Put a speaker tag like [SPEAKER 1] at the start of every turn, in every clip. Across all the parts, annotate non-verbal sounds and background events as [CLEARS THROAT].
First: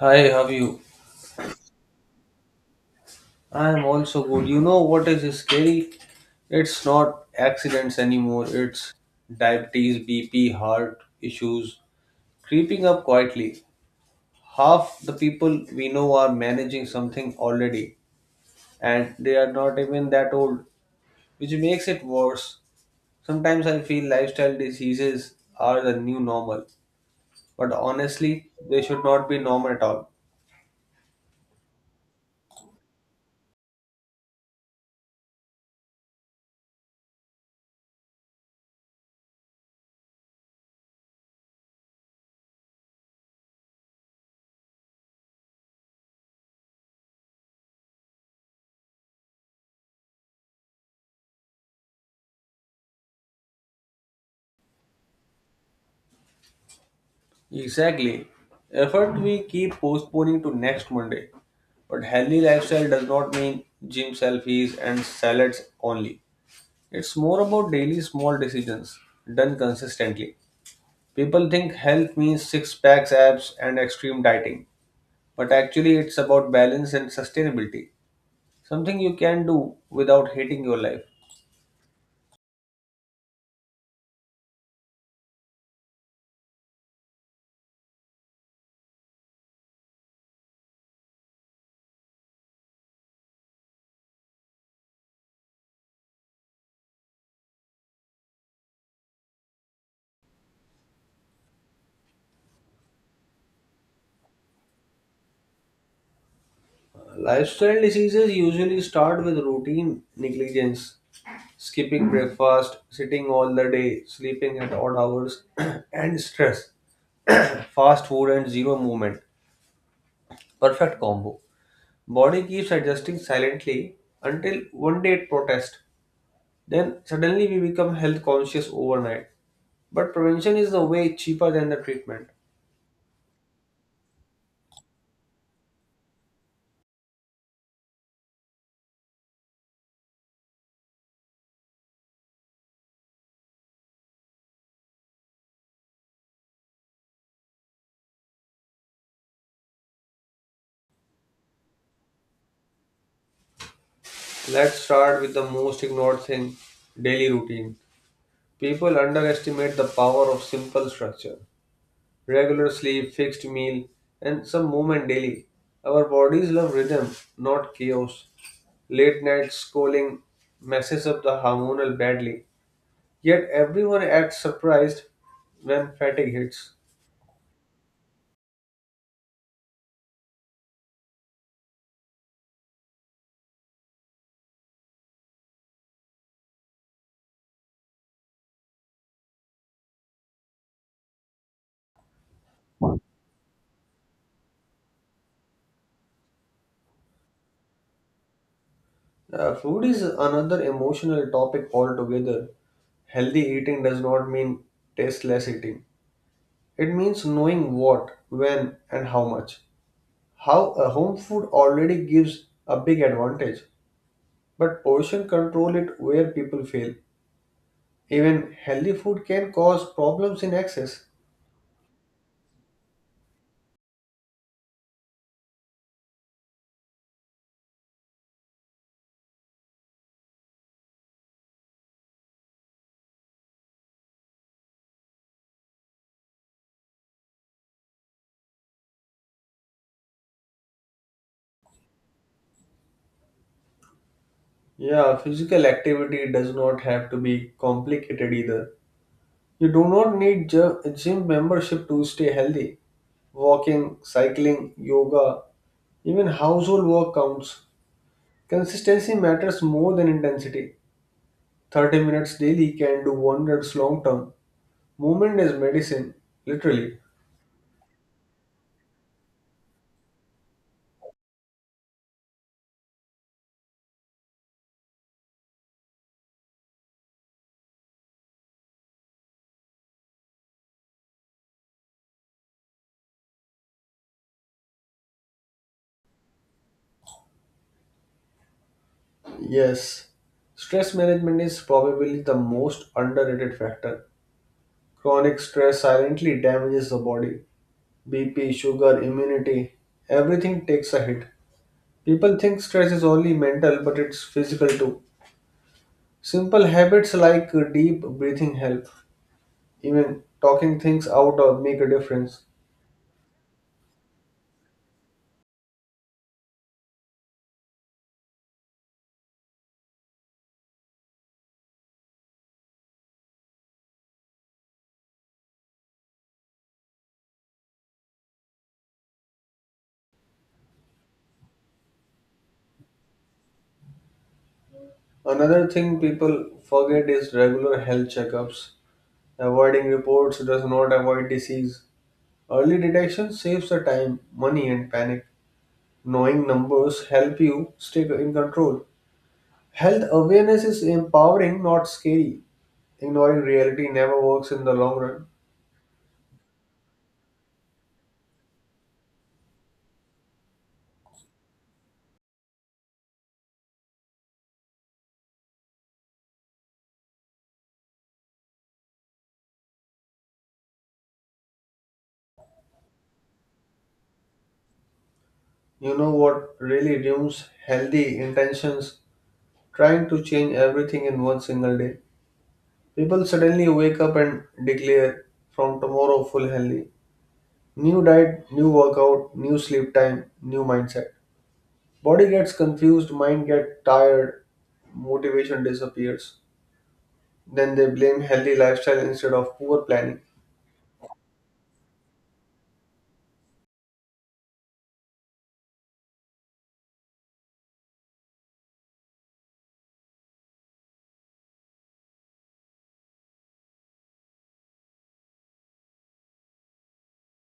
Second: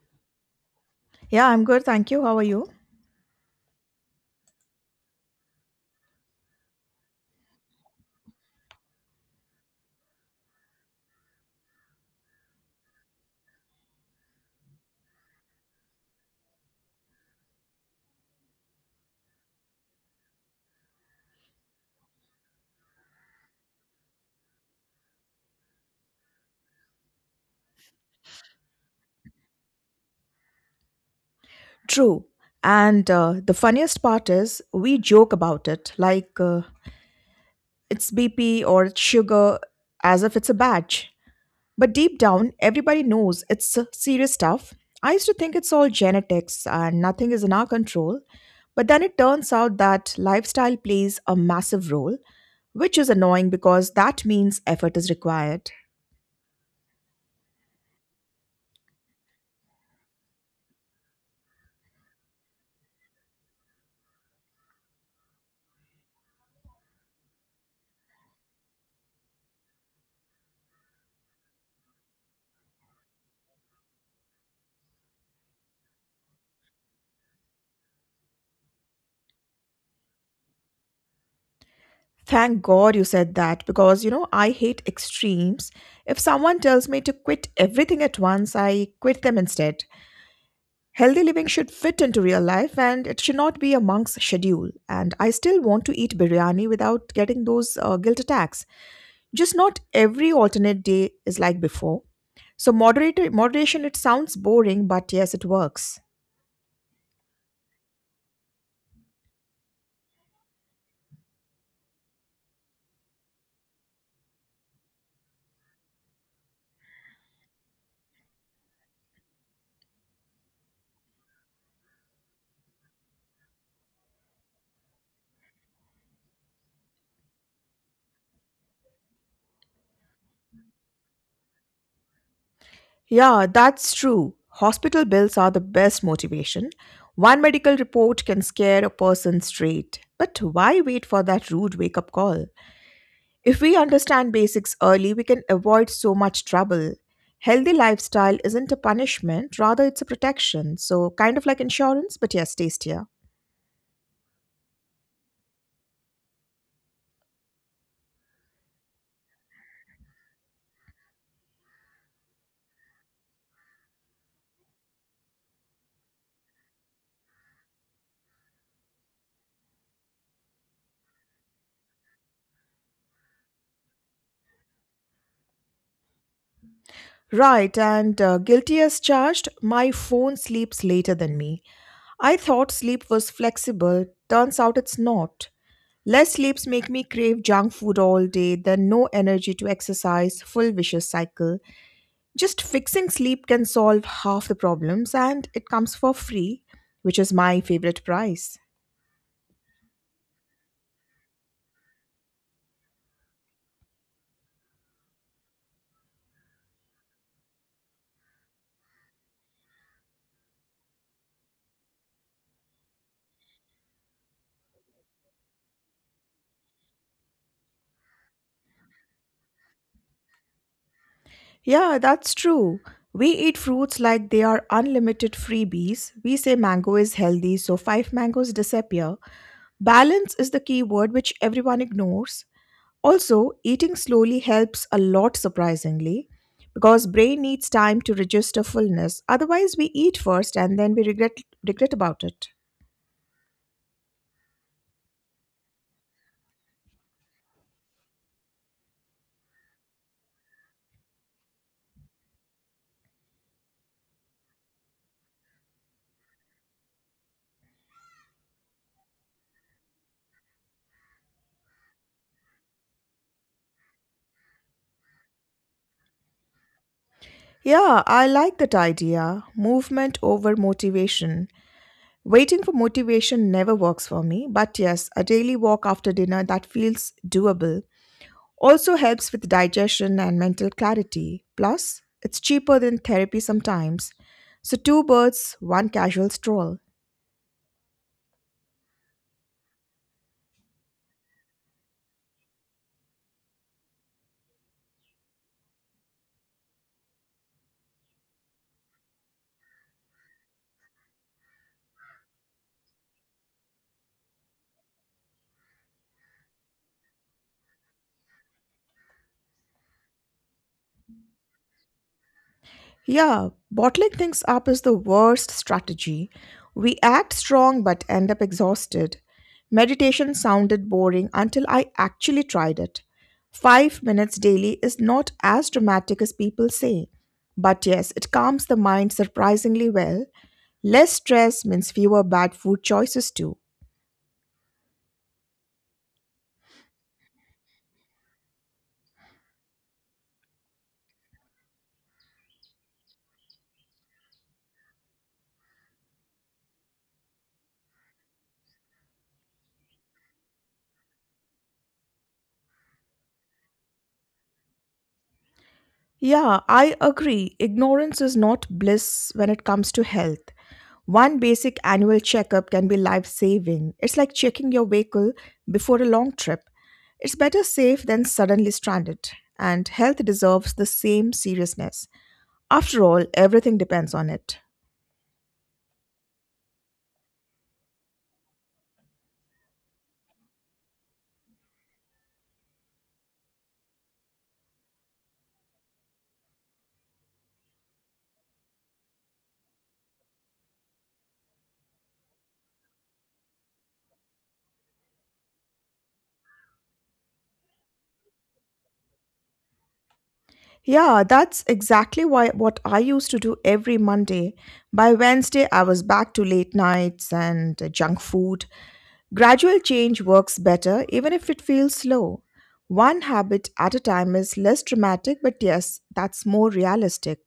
[SPEAKER 1] Hi, how are you?
[SPEAKER 2] Yeah, I'm good. Thank you. How are you?
[SPEAKER 1] I'm also good. You know what is scary? It's not accidents anymore. It's diabetes, BP, heart issues creeping up quietly. Half the people we know are managing something already, and they are not even that old, which makes it worse. Sometimes I feel lifestyle diseases are the new normal, but honestly, they should not be normal at all.
[SPEAKER 2] True. And the funniest part is we joke about it like it's BP or it's sugar as if it's a badge. But deep down, everybody knows it's serious stuff. I used to think it's all genetics and nothing is in our control. But then it turns out that lifestyle plays a massive role, which is annoying because that means effort is required.
[SPEAKER 1] Exactly. Effort we keep postponing to next Monday. But healthy lifestyle does not mean gym selfies and salads only. It's more about daily small decisions done consistently. People think health means six packs, abs, and extreme dieting. But actually, it's about balance and sustainability. Something you can do without hating your life.
[SPEAKER 2] Thank God you said that because you know I hate extremes. If someone tells me to quit everything at once, I quit them instead. Healthy living should fit into real life and it should not be a monk's schedule. And I still want to eat biryani without getting those guilt attacks. Just not every alternate day is like before. So moderator moderation, it sounds boring, but yes, it works.
[SPEAKER 1] Lifestyle diseases usually start with routine negligence skipping breakfast, sitting all the day, sleeping at odd hours, [CLEARS THROAT] and stress. Fast food and zero movement. Perfect combo. Body keeps adjusting silently until one day it protests. Then suddenly we become health conscious overnight. But prevention is the way cheaper than the treatment.
[SPEAKER 2] Yeah, that's true. Hospital bills are the best motivation. One medical report can scare a person straight. But why wait for that rude wake up call? If we understand basics early, we can avoid so much trouble. Healthy lifestyle isn't a punishment, rather, it's a protection. So, kind of like insurance, but yes, tastier.
[SPEAKER 1] Let's start with the most ignored thing daily routine. People underestimate the power of simple structure. Regular sleep, fixed meal, and some movement daily. Our bodies love rhythm, not chaos. Late night scrolling messes up the hormonal badly. Yet everyone acts surprised when fatigue hits.
[SPEAKER 2] Right, and guilty as charged, my phone sleeps later than me. I thought sleep was flexible, turns out it's not. Less sleeps make me crave junk food all day, then no energy to exercise, full vicious cycle. Just fixing sleep can solve half the problems and it comes for free, which is my favorite price.
[SPEAKER 1] Food is another emotional topic altogether. Healthy eating does not mean tasteless eating. It means knowing what, when, and how much. How a home food already gives a big advantage, but portion control it where people fail. Even healthy food can cause problems in excess.
[SPEAKER 2] Yeah, that's true. We eat fruits like they are unlimited freebies. We say mango is healthy, so five mangoes disappear. Balance is the key word which everyone ignores. Also, eating slowly helps a lot surprisingly because brain needs time to register fullness. Otherwise, we eat first and then we regret about it.
[SPEAKER 1] Yeah, physical activity does not have to be complicated either. You do not need gym membership to stay healthy. Walking, cycling, yoga, even household work counts. Consistency matters more than intensity. 30 minutes daily can do wonders long term. Movement is medicine, literally.
[SPEAKER 2] Yeah, I like that idea. Movement over motivation. Waiting for motivation never works for me, but yes, a daily walk after dinner that feels doable also helps with digestion and mental clarity. Plus, it's cheaper than therapy sometimes. So, two birds, one casual stroll.
[SPEAKER 1] Yes, stress management is probably the most underrated factor. Chronic stress silently damages the body. BP, sugar, immunity, everything takes a hit. People think stress is only mental, but it's physical too. Simple habits like deep breathing help. Even talking things out or make a difference.
[SPEAKER 2] Yeah, bottling things up is the worst strategy. We act strong but end up exhausted. Meditation sounded boring until I actually tried it. 5 minutes daily is not as dramatic as people say. But yes, it calms the mind surprisingly well. Less stress means fewer bad food choices too.
[SPEAKER 1] Another thing people forget is regular health checkups. Avoiding reports does not avoid disease. Early detection saves the time, money, and panic. Knowing numbers help you stay in control. Health awareness is empowering, not scary. Ignoring reality never works in the long run.
[SPEAKER 2] Yeah, I agree. Ignorance is not bliss when it comes to health. One basic annual checkup can be life saving. It's like checking your vehicle before a long trip. It's better safe than suddenly stranded, and health deserves the same seriousness. After all, everything depends on it.
[SPEAKER 1] You know what really ruins healthy intentions? Trying to change everything in one single day. People suddenly wake up and declare from tomorrow full healthy. New diet, new workout, new sleep time, new mindset. Body gets confused, mind gets tired, motivation disappears. Then they blame healthy lifestyle instead of poor planning.
[SPEAKER 2] Yeah, that's exactly why what I used to do every Monday. By Wednesday, I was back to late nights and junk food. Gradual change works better even if it feels slow. One habit at a time is less dramatic, but yes, that's more realistic,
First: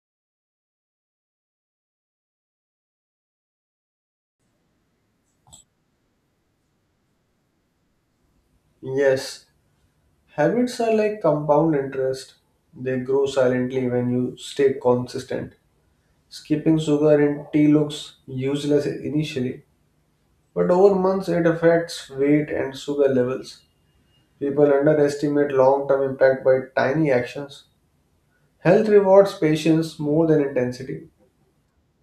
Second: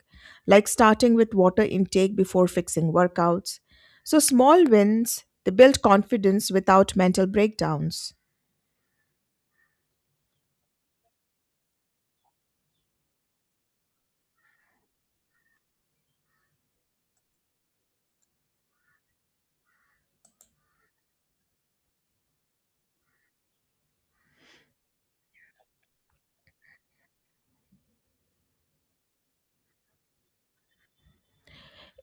[SPEAKER 2] like starting with water intake before fixing workouts. So, small wins, they build confidence without mental breakdowns.
[SPEAKER 1] Yes, habits are like compound interest. They grow silently when you stay consistent. Skipping sugar in tea looks useless initially, but over months it affects weight and sugar levels. People underestimate long term impact by tiny actions. Health rewards patience more than intensity.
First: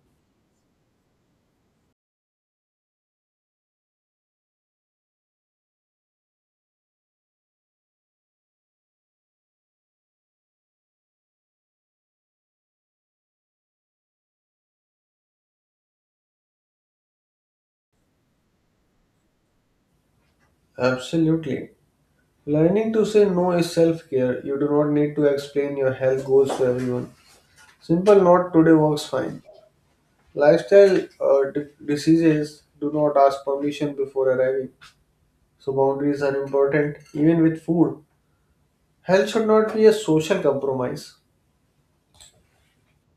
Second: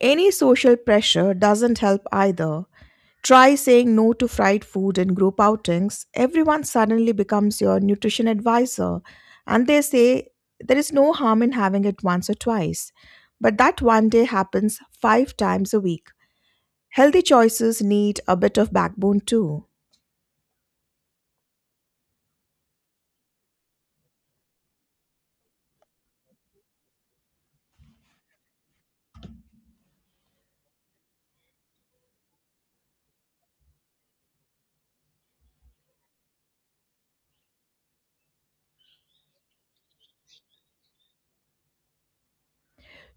[SPEAKER 2] Any social pressure doesn't help either. Try saying no to fried food in group outings. Everyone suddenly becomes your nutrition advisor, and they say there is no harm in having it once or twice. But that one day happens five times a week. Healthy choices need a bit of backbone too.
[SPEAKER 1] Absolutely. Learning to say no is self care. You do not need to explain your health goals to everyone. Simple not today works fine. Lifestyle diseases do not ask permission before arriving, so boundaries are important even with food. Health should not be a social compromise.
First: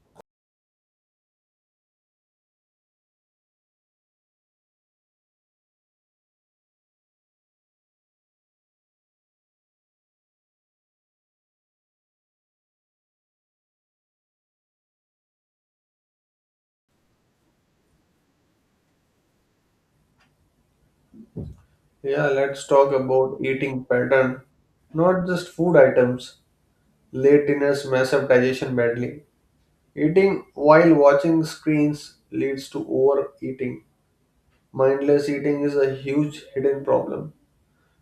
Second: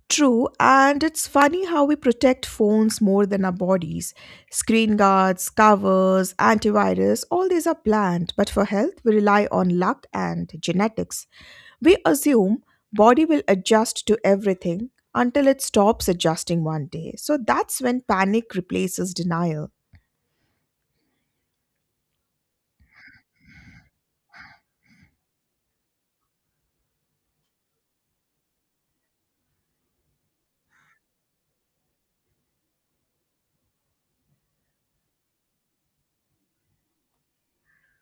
[SPEAKER 2] True, and it's funny how we protect phones more than our bodies. Screen guards, covers, antivirus, all these are planned, but for health, we rely on luck and genetics. We assume body will adjust to everything until it stops adjusting one day. So that's when panic replaces denial.
[SPEAKER 1] Yeah, let's talk about eating pattern, not just food items. Late dinners mess up digestion badly. Eating while watching screens leads to overeating. Mindless eating is a huge hidden problem.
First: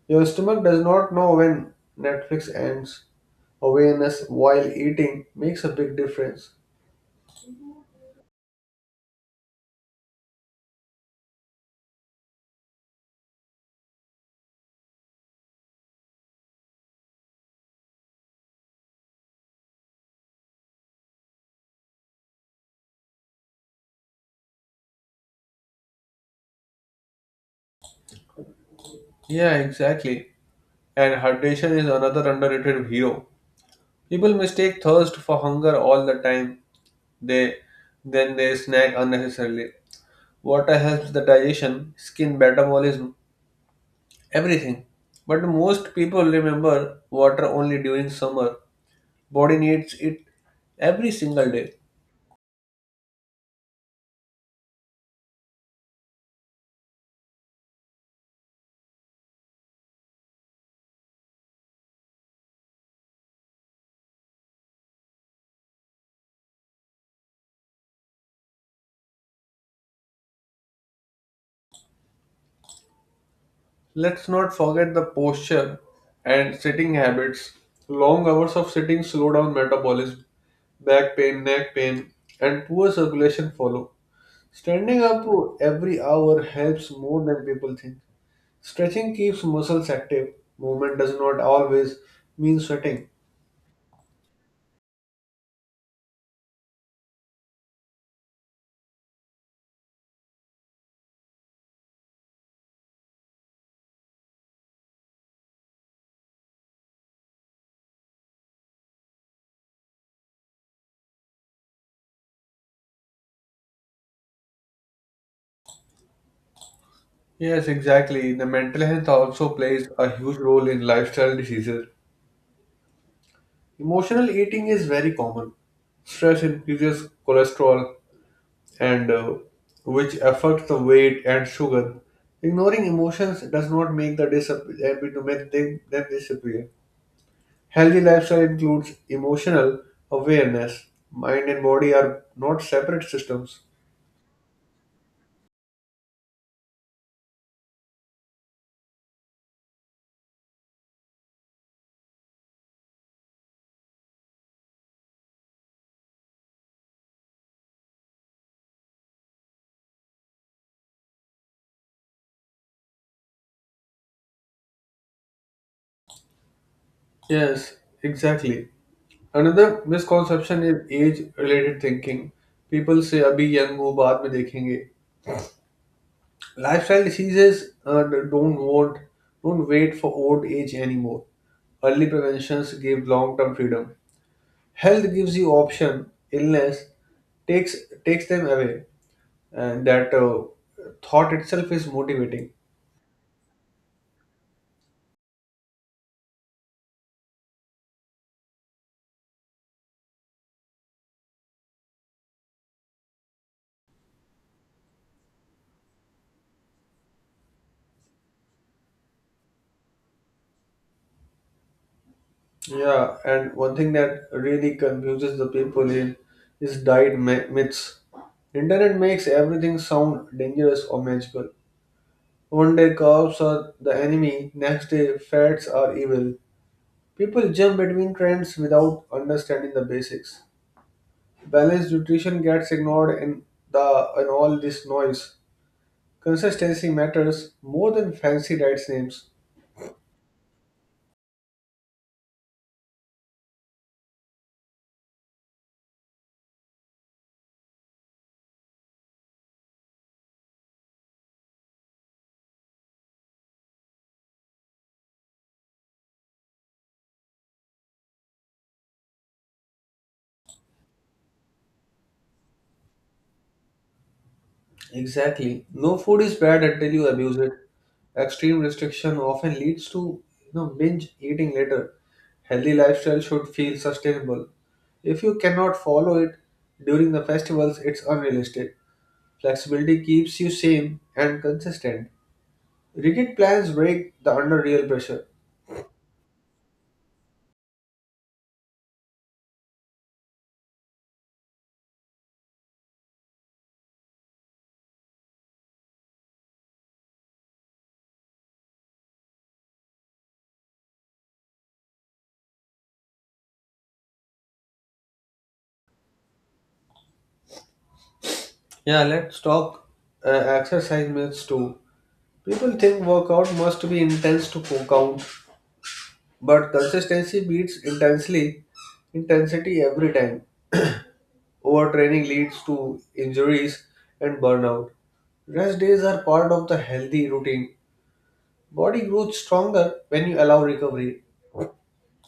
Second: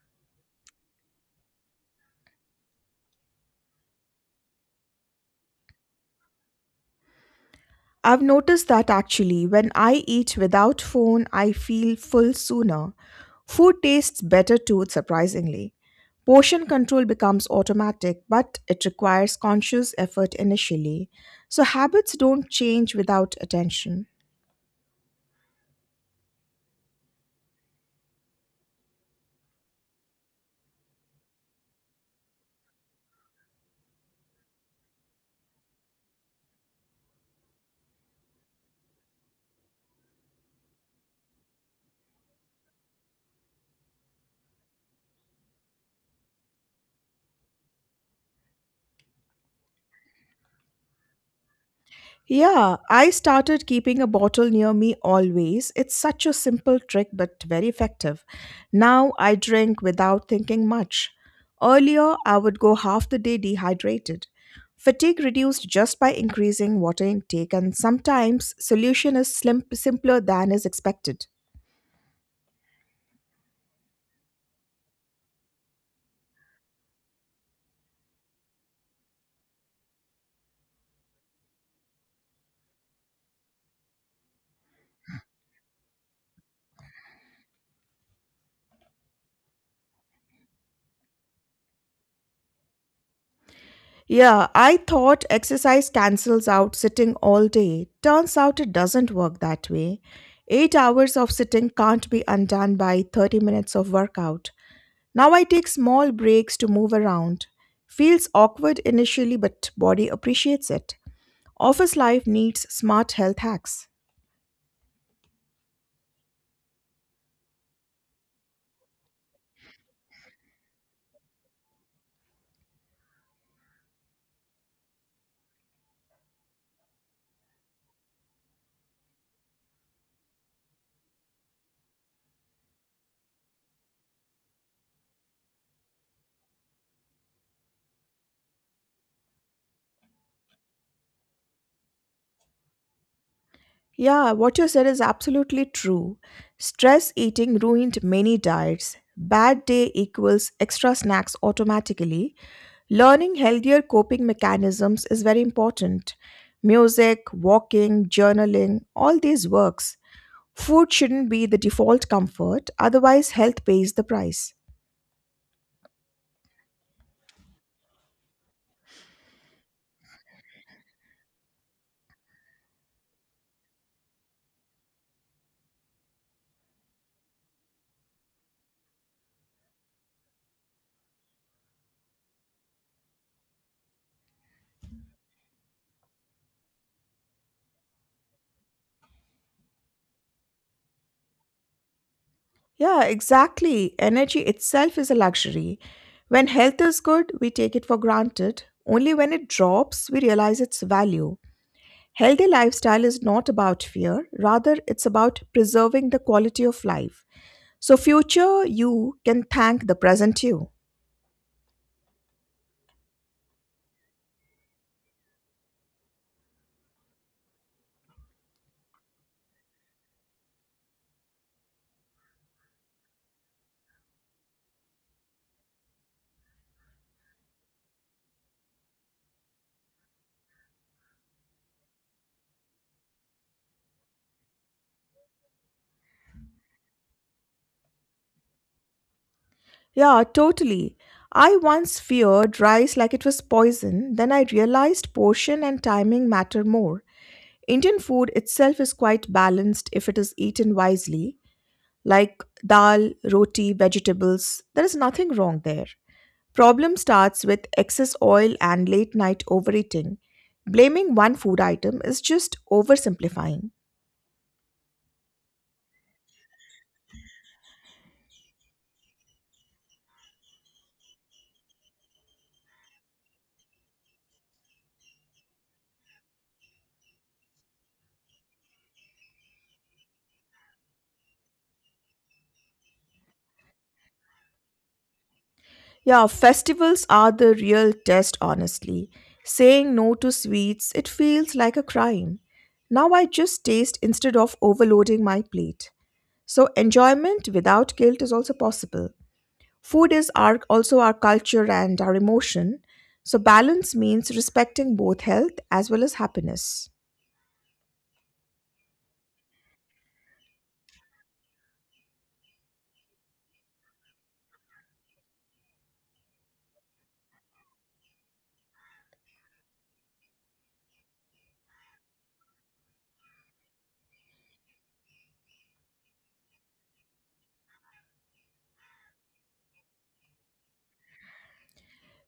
[SPEAKER 1] Your stomach does not know when Netflix ends. Awareness while eating makes a big difference.
[SPEAKER 2] I've noticed that actually when I eat without phone, I feel full sooner. Food tastes better too, surprisingly. Portion control becomes automatic, but it requires conscious effort initially. So habits don't change without attention.
[SPEAKER 1] Yeah, exactly. And hydration is another underrated hero. People mistake thirst for hunger all the time. They then they snack unnecessarily. Water helps the digestion, skin metabolism, everything. But most people remember water only during summer. Body needs it every single day.
[SPEAKER 2] Yeah, I started keeping a bottle near me always. It's such a simple trick but very effective. Now I drink without thinking much. Earlier, I would go half the day dehydrated. Fatigue reduced just by increasing water intake, and sometimes solution is simpler than is expected.
[SPEAKER 1] Let's not forget the posture and sitting habits. Long hours of sitting slow down metabolism, back pain, neck pain, and poor circulation follow. Standing up every hour helps more than people think. Stretching keeps muscles active. Movement does not always mean sweating.
[SPEAKER 2] Yeah, I thought exercise cancels out sitting all day. Turns out it doesn't work that way. 8 hours of sitting can't be undone by 30 minutes of workout. Now I take small breaks to move around. Feels awkward initially, but body appreciates it. Office life needs smart health hacks.
[SPEAKER 1] Yes, exactly. The mental health also plays a huge role in lifestyle diseases. Emotional eating is very common. Stress increases cholesterol, and which affect the weight and sugar. Ignoring emotions does not make them disappear. Healthy lifestyle includes emotional awareness. Mind and body are not separate systems.
[SPEAKER 2] Yeah, what you said is absolutely true. Stress eating ruined many diets. Bad day equals extra snacks automatically. Learning healthier coping mechanisms is very important. Music, walking, journaling, all these works. Food shouldn't be the default comfort, otherwise, health pays the price.
[SPEAKER 1] Yes, exactly. Another misconception is age-related thinking. People say अभी young हो बाद में देखेंगे. Lifestyle diseases don't wait for old age anymore. Early preventions give long-term freedom. Health gives you option, illness takes takes them away, and that thought itself is motivating.
[SPEAKER 2] Yeah, exactly. Energy itself is a luxury. When health is good, we take it for granted. Only when it drops, we realize its value. Healthy lifestyle is not about fear, rather, it's about preserving the quality of life. So, future you can thank the present you.
[SPEAKER 1] Yeah, and one thing that really confuses the people in is diet myths. Internet makes everything sound dangerous or magical. One day carbs are the enemy, next day fats are evil. People jump between trends without understanding the basics. Balanced nutrition gets ignored in the in all this noise. Consistency matters more than fancy diets names.
[SPEAKER 2] Yeah, totally. I once feared rice like it was poison, then I realized portion and timing matter more. Indian food itself is quite balanced if it is eaten wisely. Like dal, roti, vegetables, there is nothing wrong there. Problem starts with excess oil and late night overeating. Blaming one food item is just oversimplifying.
[SPEAKER 1] Exactly. No food is bad until you abuse it. Extreme restriction often leads to you know binge eating later. Healthy lifestyle should feel sustainable. If you cannot follow it during the festivals, it's unrealistic. Flexibility keeps you sane and consistent. Rigid plans break the under real pressure.
[SPEAKER 2] Yeah, festivals are the real test, honestly. Saying no to sweets, it feels like a crime. Now I just taste instead of overloading my plate. So enjoyment without guilt is also possible. Food is our also our culture and our emotion. So balance means respecting both health as well as happiness.
[SPEAKER 1] Yeah, let's talk exercise myths too. People think workout must be intense to count. But consistency beats intensely intensity every time. Overtraining leads to injuries and burnout. Rest days are part of the healthy routine. Body grows stronger when you allow recovery.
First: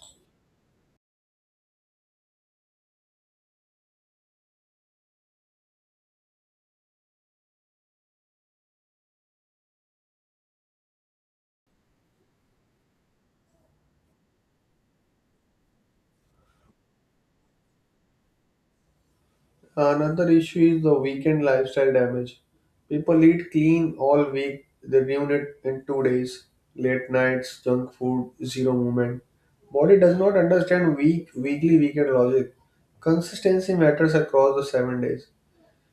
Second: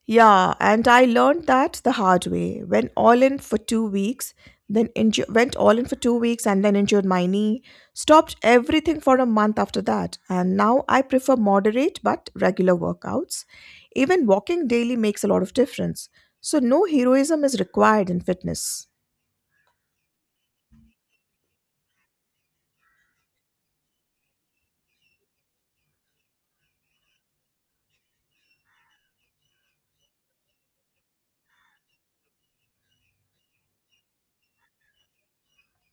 [SPEAKER 2] Yeah, and I learned that the hard way. Went all in for 2 weeks, went all in for 2 weeks and then injured my knee. Stopped everything for a month after that, and now I prefer moderate but regular workouts. Even walking daily makes a lot of difference. So no heroism is required in fitness.
[SPEAKER 1] Another issue is the weekend lifestyle damage. People eat clean all week, they ruin it in 2 days. Late nights, junk food, zero movement. Body does not understand weekly weekend logic. Consistency matters across the 7 days.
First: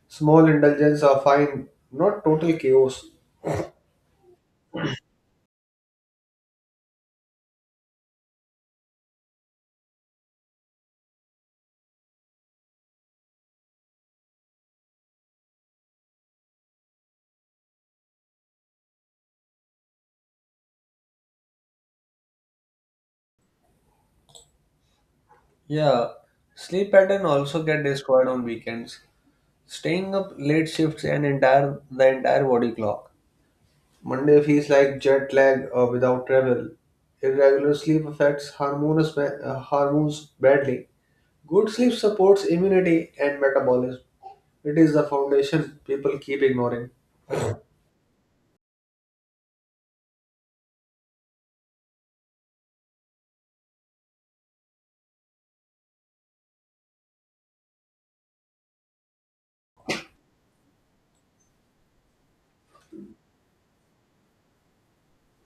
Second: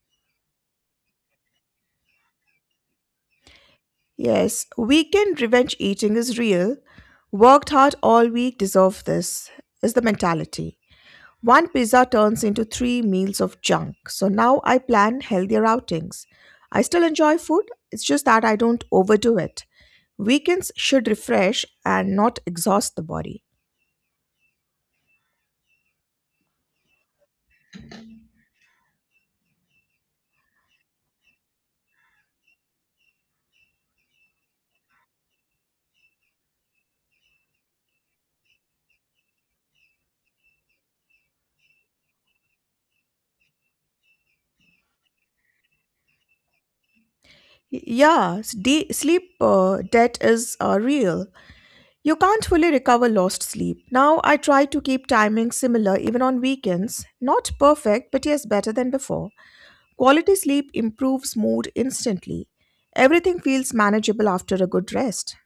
[SPEAKER 1] Small indulgences are fine, not total chaos.
[SPEAKER 2] Yes, weekend revenge eating is real. Worked hard all week, deserve this, is the mentality. One pizza turns into three meals of junk. So now I plan healthier outings. I still enjoy food, it's just that I don't overdo it. Weekends should refresh and not exhaust the body.
[SPEAKER 1] Yeah, sleep pattern also get destroyed on weekends. Staying up late shifts and entire the entire body clock. Monday feels like jet lag without travel. Irregular sleep affects hormones, hormones badly. Good sleep supports immunity and metabolism. It is the foundation people keep ignoring.
[SPEAKER 2] Yeah, sleep debt is real. You can't fully recover lost sleep. Now I try to keep timing similar even on weekends. Not perfect, but yes, better than before. Quality sleep improves mood instantly. Everything feels manageable after a good rest.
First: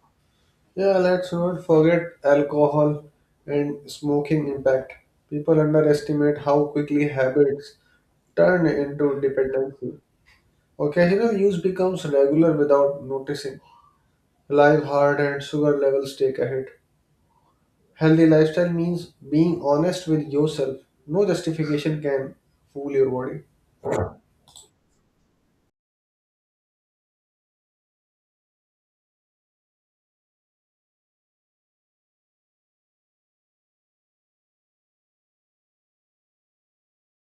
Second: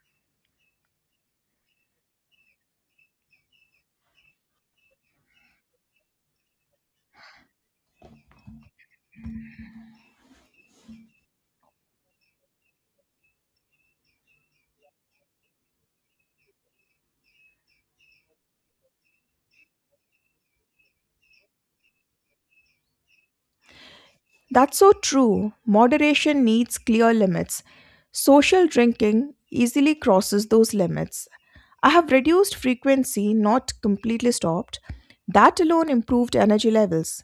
[SPEAKER 1] Yeah, let's not forget alcohol and smoking impact. People underestimate how quickly habits turn into dependency. Occasional use becomes regular without noticing. Live heart and sugar levels take a hit. Healthy lifestyle means being honest with yourself. No justification can fool your body.
[SPEAKER 2] That's so true. Moderation needs clear limits. Social drinking easily crosses those limits. I have reduced frequency, not completely stopped. That alone improved energy levels.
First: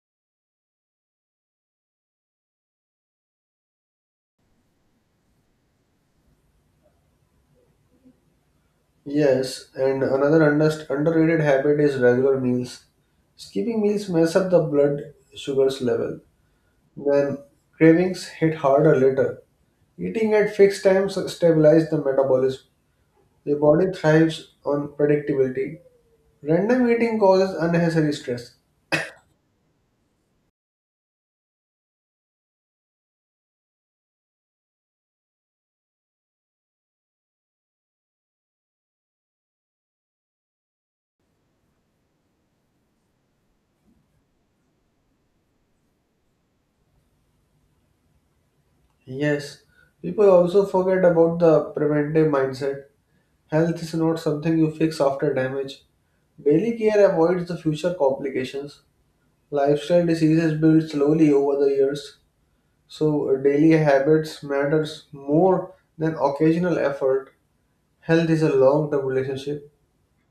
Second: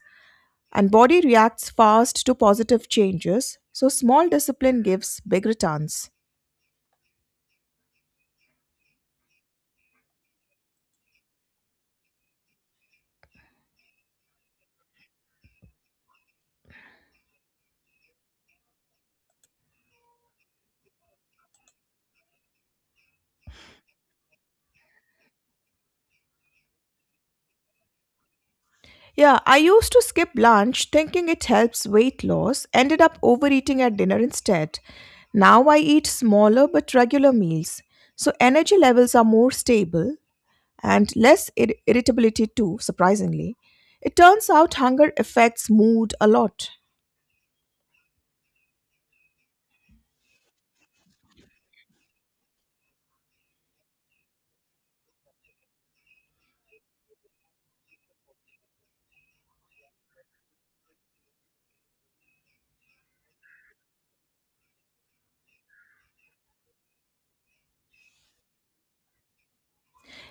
[SPEAKER 2] And body reacts fast to positive changes, so small discipline gives big returns.
[SPEAKER 1] Yes, and another underrated habit is regular meals. Skipping meals mess up the blood sugars level. When cravings hit harder later, eating at fixed times stabilizes the metabolism. The body thrives on predictability. Random eating causes unnecessary stress.
[SPEAKER 2] Yeah, I used to skip lunch thinking it helps weight loss, ended up overeating at dinner instead. Now I eat smaller but regular meals, so energy levels are more stable, and less irritability too surprisingly. It turns out hunger affects mood a lot.
[SPEAKER 1] Yes, people also forget about the preventive mindset. Health is not something you fix after damage. Daily care avoids the future complications. Lifestyle diseases build slowly over the years, so daily habits matters more than occasional effort. Health is a long-term relationship.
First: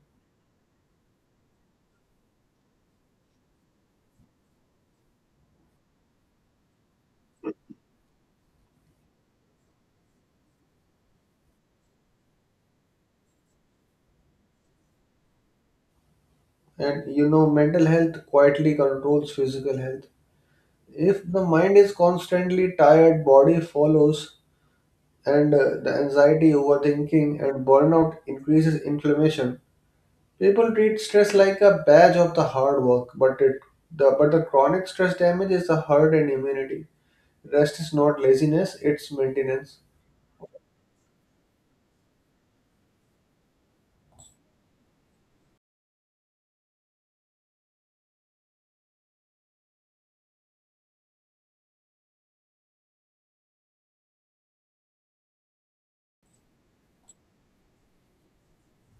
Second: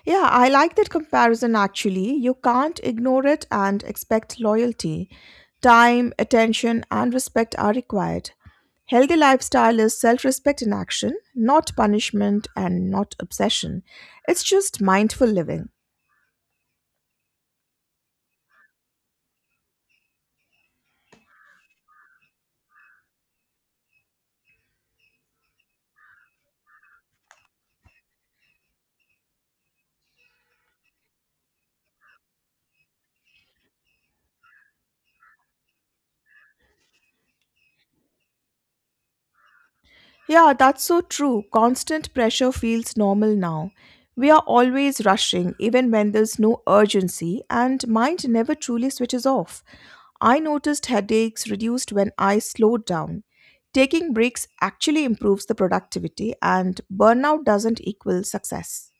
[SPEAKER 2] Yeah, I like that comparison actually. You can't ignore it and expect loyalty. Time, attention, and respect are required. Healthy lifestyle is self respect in action, not punishment and not obsession. It's just mindful living.
[SPEAKER 1] And you know, mental health quietly controls physical health. If the mind is constantly tired, body follows, and the anxiety, overthinking, and burnout increases inflammation. People treat stress like a badge of the hard work, but the chronic stress damages the heart and immunity. Rest is not laziness; it's maintenance.
[SPEAKER 2] Yeah, that's so true. Constant pressure feels normal now. We are always rushing, even when there's no urgency, and mind never truly switches off. I noticed headaches reduced when I slowed down. Taking breaks actually improves the productivity, and burnout doesn't equal success.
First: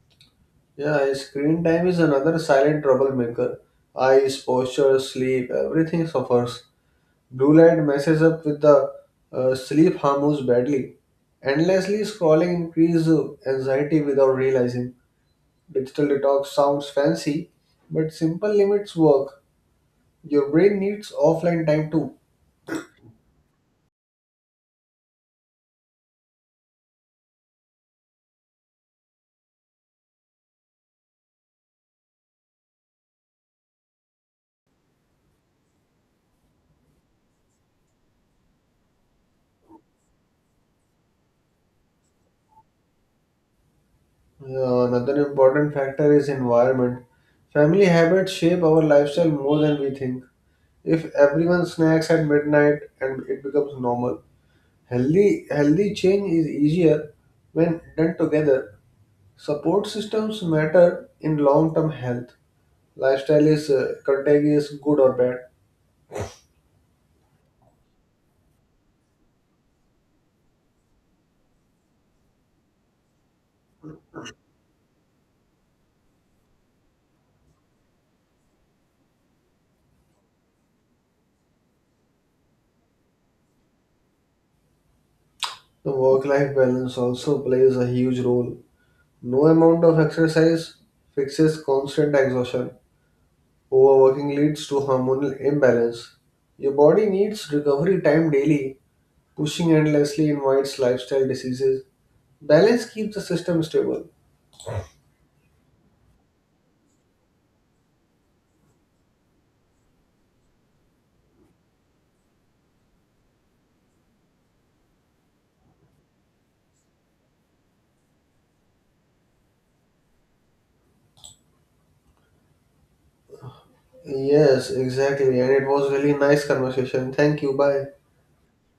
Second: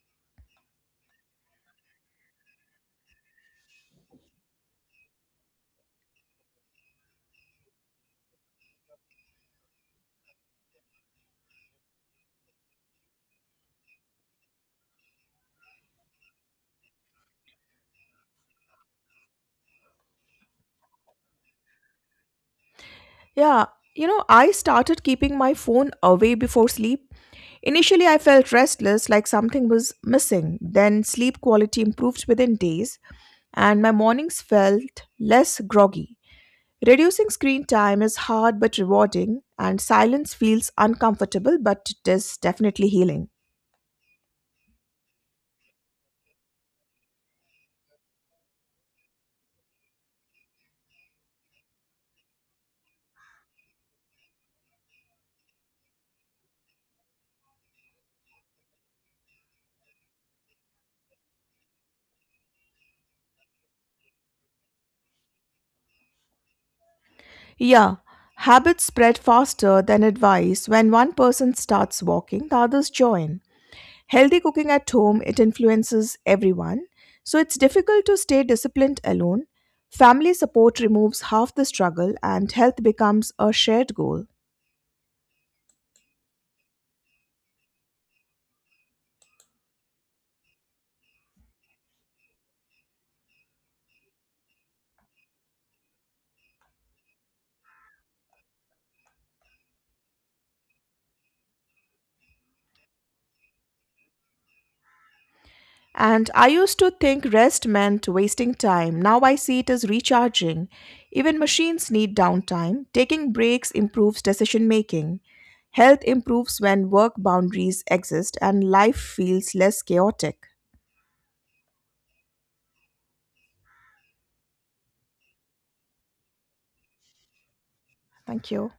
[SPEAKER 1] Yeah, screen time is another silent troublemaker. Eyes, posture, sleep, everything suffers. Blue light messes up with the sleep hormones badly. Endlessly scrolling increases anxiety without realizing. Digital detox sounds fancy, but simple limits work. Your brain needs offline time too.
[SPEAKER 2] Yeah, I started keeping my phone away before sleep. Initially, I felt restless, like something was missing. Then, sleep quality improved within days, and my mornings felt less groggy. Reducing screen time is hard but rewarding, and silence feels uncomfortable, but it is definitely healing.
[SPEAKER 1] Another important factor is environment. Family habits shape our lifestyle more than we think. If everyone snacks at midnight and it becomes normal, healthy change is easier when done together. Support systems matter in long term health. Lifestyle is contagious, good or bad.
[SPEAKER 2] Yeah, habits spread faster than advice. When one person starts walking, the others join. Healthy cooking at home, it influences everyone. So it's difficult to stay disciplined alone. Family support removes half the struggle and health becomes a shared goal.
[SPEAKER 1] The work life balance also plays a huge role. No amount of exercise fixes constant exhaustion. Overworking leads to hormonal imbalance. Your body needs recovery time daily. Pushing endlessly invites lifestyle diseases. Balance keeps the system stable.
[SPEAKER 2] And I used to think rest meant wasting time. Now I see it as recharging. Even machines need downtime. Taking breaks improves decision making. Health improves when work boundaries exist and life feels less chaotic.
[SPEAKER 1] Yes, exactly. And it was really nice conversation. Thank you. Bye.
[SPEAKER 2] Thank you.